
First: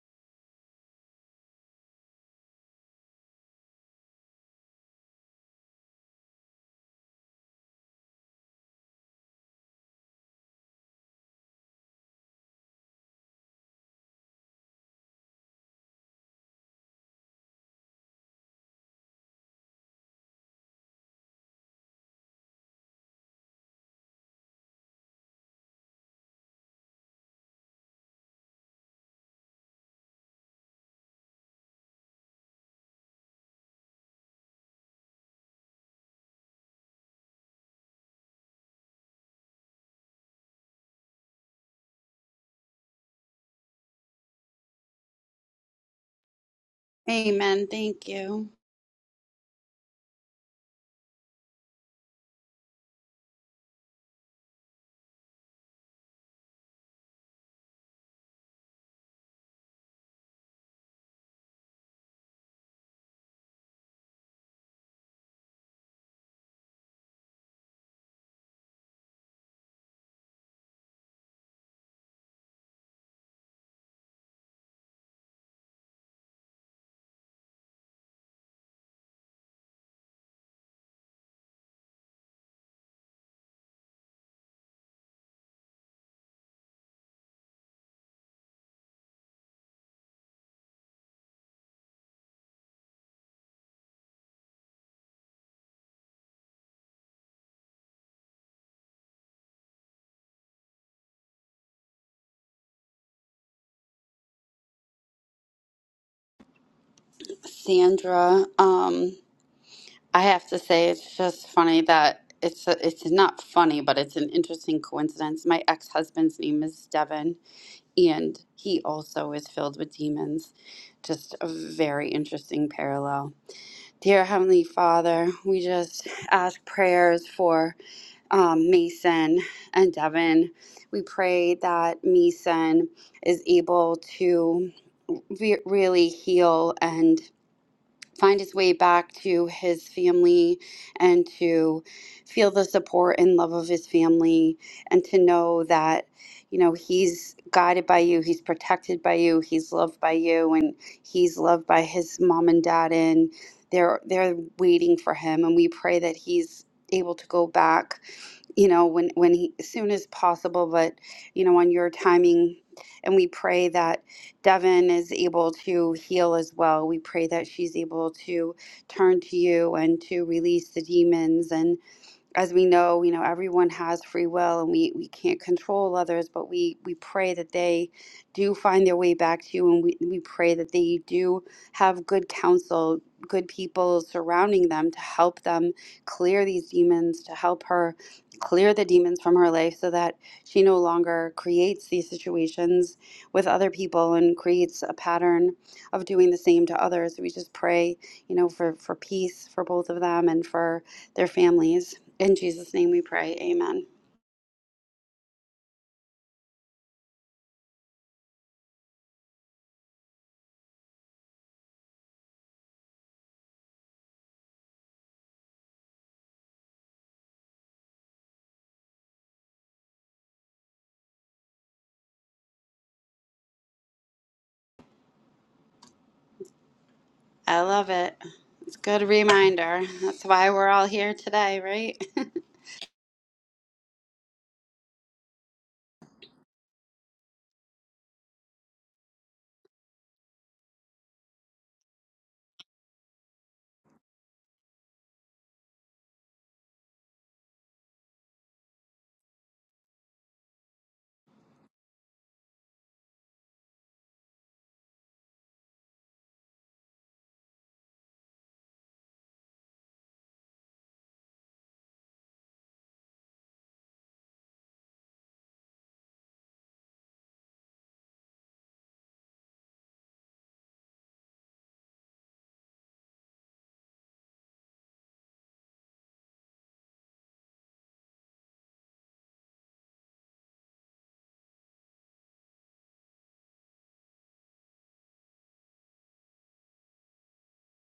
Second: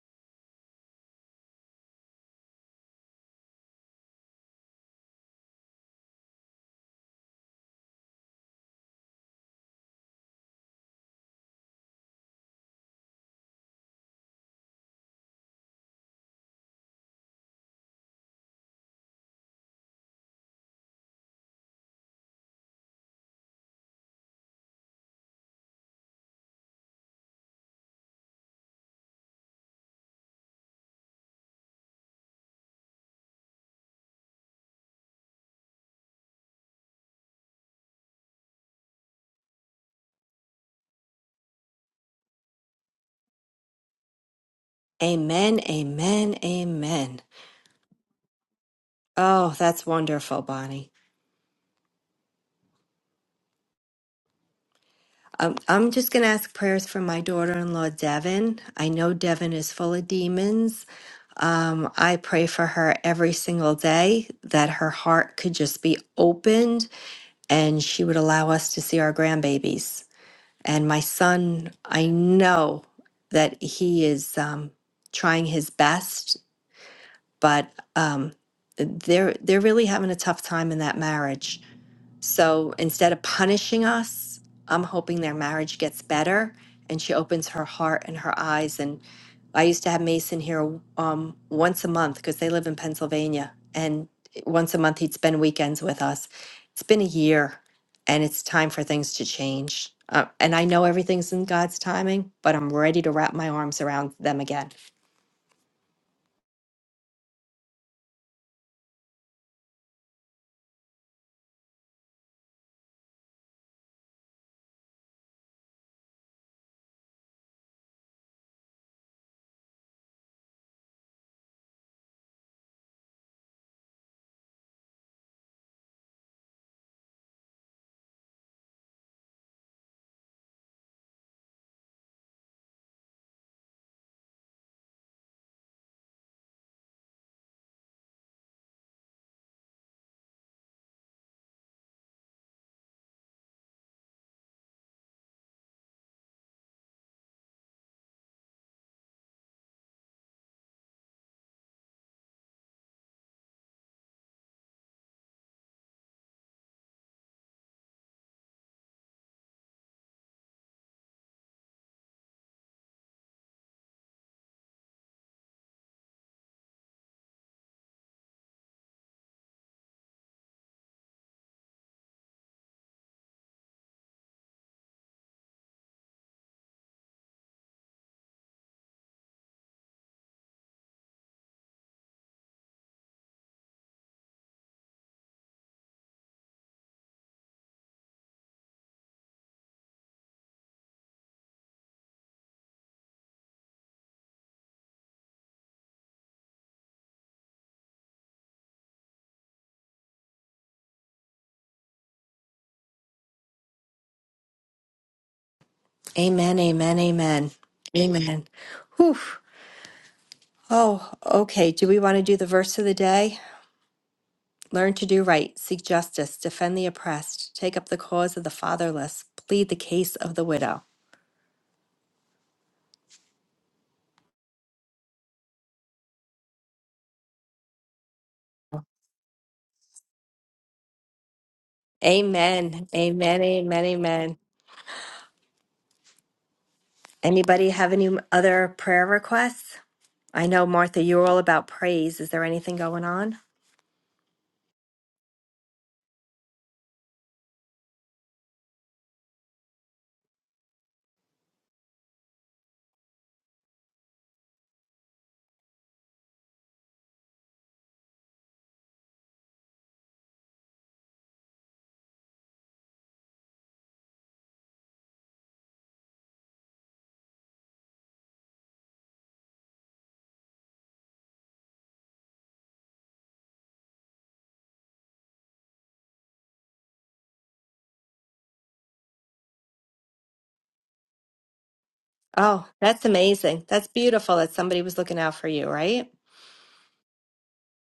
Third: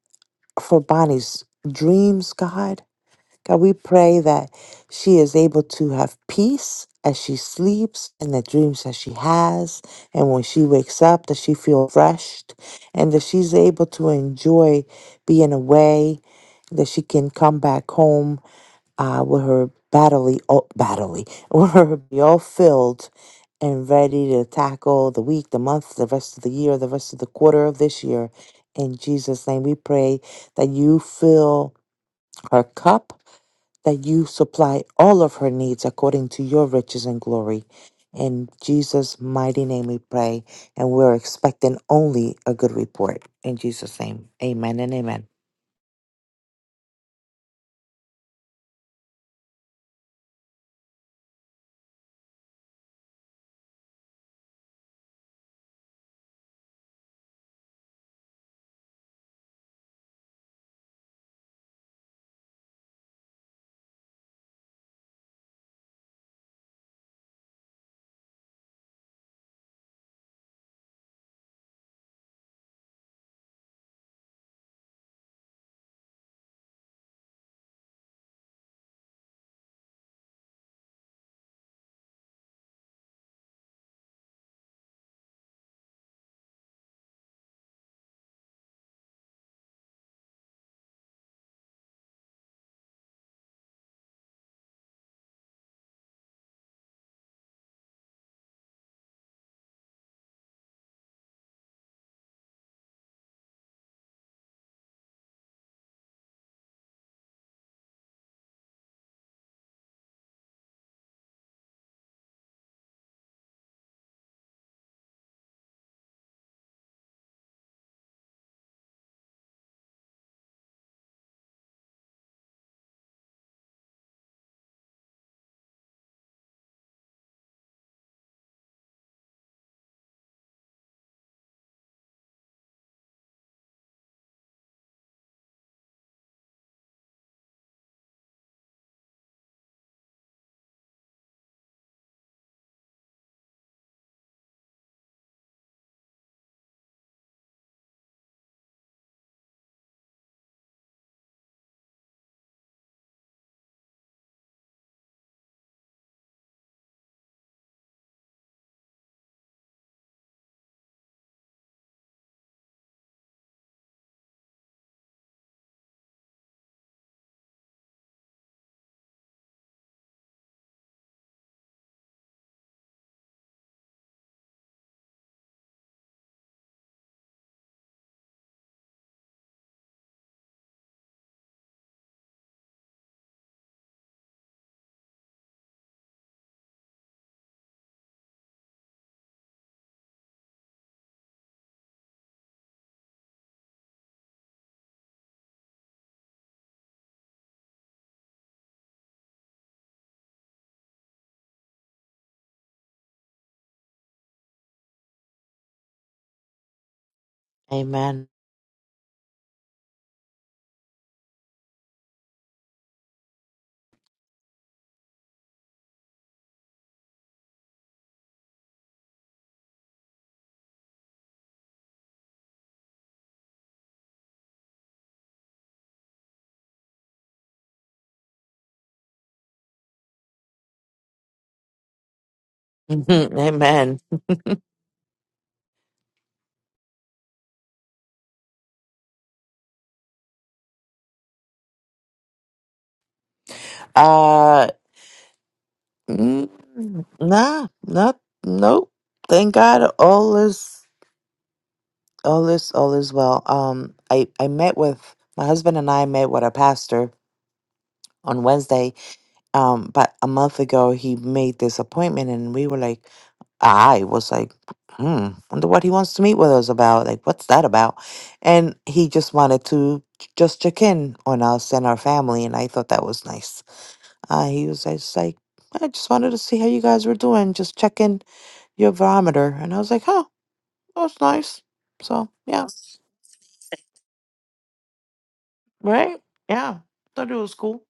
for Bonnie's dreams, God. God, we pray that she is able to have peace as she sleeps and the dreams that she has. And when she wakes up, that she feels refreshed and that she's able to enjoy being away, that she can come back home uh, with her battery, oh, battery, with her be all filled and ready to tackle the week, the month, the rest of the year, the rest of the quarter of this year. In Jesus' name, we pray that you fill her cup that you supply all of her needs according to your riches and glory. In Jesus' mighty name we pray, and we're expecting only a good report. In Jesus' name, amen and amen. Amen, amen, amen. Amen. Thank you, Oh, that's wonderful, Bonnie. Um, I'm just going to ask prayers for my daughter-in-law, Devin. I know Devin is full of demons. Um, I pray for her every single day that her heart could just be opened and she would allow us to see our grandbabies. And my son, I know that he is um, trying his best but um, they're they're really having a tough time in that marriage. So instead of punishing us, I'm hoping their marriage gets better and she opens her heart and her eyes. And I used to have Mason here um, once a month because they live in Pennsylvania, and once a month he'd spend weekends with us. It's been a year, and it's time for things to change. Uh, and I know everything's in God's timing, but I'm ready to wrap my arms around them again. Sandra. Um. I have to say, it's just funny that it's a, it's not funny, but it's an interesting coincidence. My ex-husband's name is Devin, and he also is filled with demons. Just a very interesting parallel. Dear Heavenly Father, we just ask prayers for um, Mason and Devin. We pray that Mason is able to re- really heal and find his way back to his family and to feel the support and love of his family and to know that you know he's guided by you he's protected by you he's loved by you and he's loved by his mom and dad and they're they're waiting for him and we pray that he's able to go back you know, when when he as soon as possible, but you know, on your timing. And we pray that Devin is able to heal as well. We pray that she's able to turn to you and to release the demons. and as we know, you know, everyone has free will and we, we can't control others, but we, we pray that they do find their way back to you and we, we pray that they do have good counsel, good people surrounding them to help them clear these demons, to help her clear the demons from her life so that she no longer creates these situations with other people and creates a pattern of doing the same to others. We just pray, you know, for, for peace for both of them and for their families. In Jesus' name we pray. Amen. Amen, amen, amen. Amen. Amen. Whew. Oh, okay. Do we want to do the verse of the day? Learn to do right, seek justice, defend the oppressed, take up the cause of the fatherless, plead the case of the widow. I love it. It's a good reminder. That's why we're all here today, right? Amen, amen, amen, amen. amen. Anybody have any other prayer requests? I know, Martha, you're all about praise. Is there anything going on? Uh, mm, nah, not, nope. Thank God all is, all is, all is well. Um, I, I met with, my husband and I met with a pastor on Wednesday um but a month ago he made this appointment and we were like I was like, hmm, wonder what he wants to meet with us about. Like, what's that about? And he just wanted to j- just check in on us and our family. And I thought that was nice. Uh, he was just like, I just wanted to see how you guys were doing, just checking your barometer. And I was like, oh, that's nice. So, yeah, Oh, that's amazing. That's beautiful that somebody was looking out for you, right? right? Yeah, thought it was cool.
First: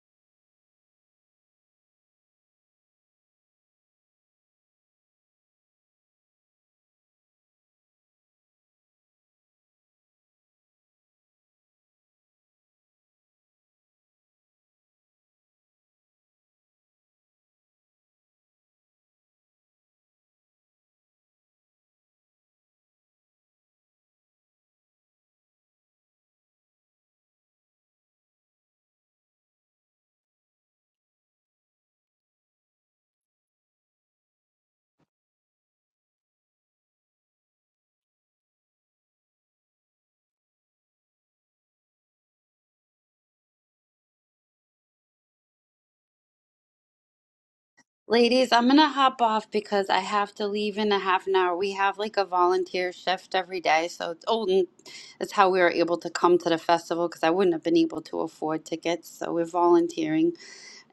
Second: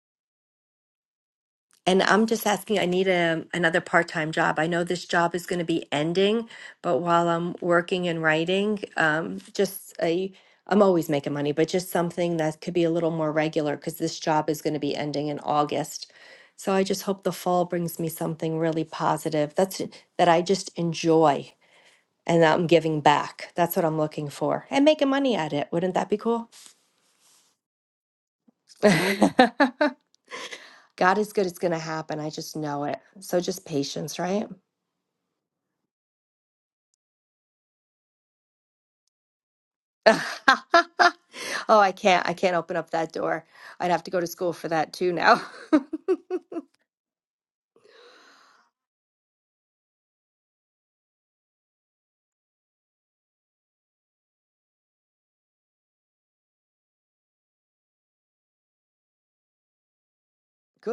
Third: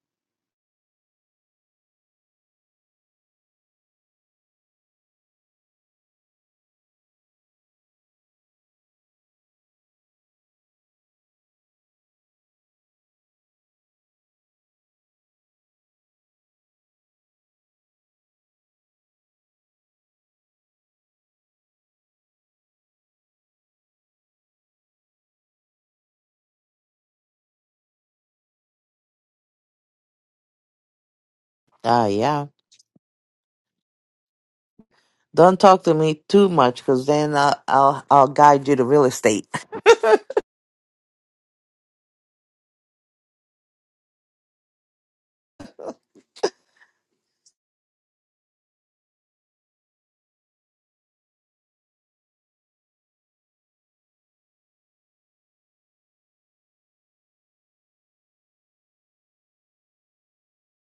And I'm just asking, I need a, another part-time job. I know this job is going to be ending, but while I'm working and writing, um, just a, I'm always making money, but just something that could be a little more regular because this job is going to be ending in August. So I just hope the fall brings me something really positive. That's that I just enjoy and that I'm giving back. That's what I'm looking for and making money at it. Wouldn't that be cool? God is good. It's going to Ah, happen. I yeah. just know it. So just patience, right? Don't talk to me too much because then I'll, I'll, I'll guide you to real estate. Oh, I can't. I can't open up that door. I'd have to go to school for that too now. Ladies, I'm going to hop off because I have to leave in a half an hour. We have like a volunteer shift every day. So it's, oh, and it's how we were able to come to the festival because I wouldn't have been able to afford tickets. So we're volunteering.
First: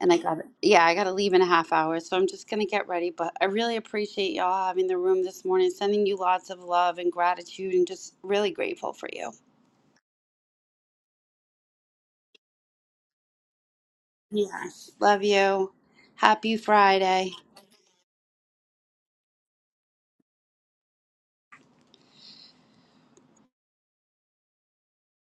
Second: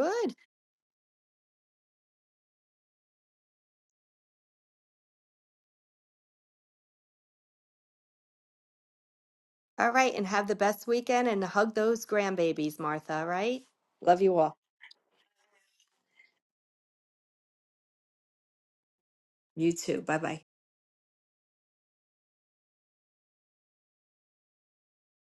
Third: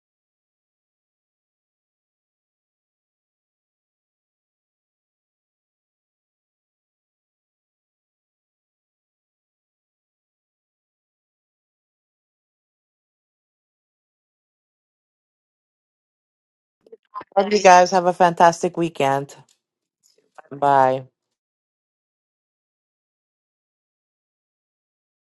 And I got, yeah, I got to leave in a half hour. So I'm just going to get ready. But I really appreciate y'all having the room this morning, sending you lots of love and gratitude and just really grateful for you. All right. And have the best weekend and hug those grandbabies, Martha, all right? Love you all. Yes, Love you. Happy Friday. Hope you guys have a fantastic weekend. You too. Bye bye. Bye.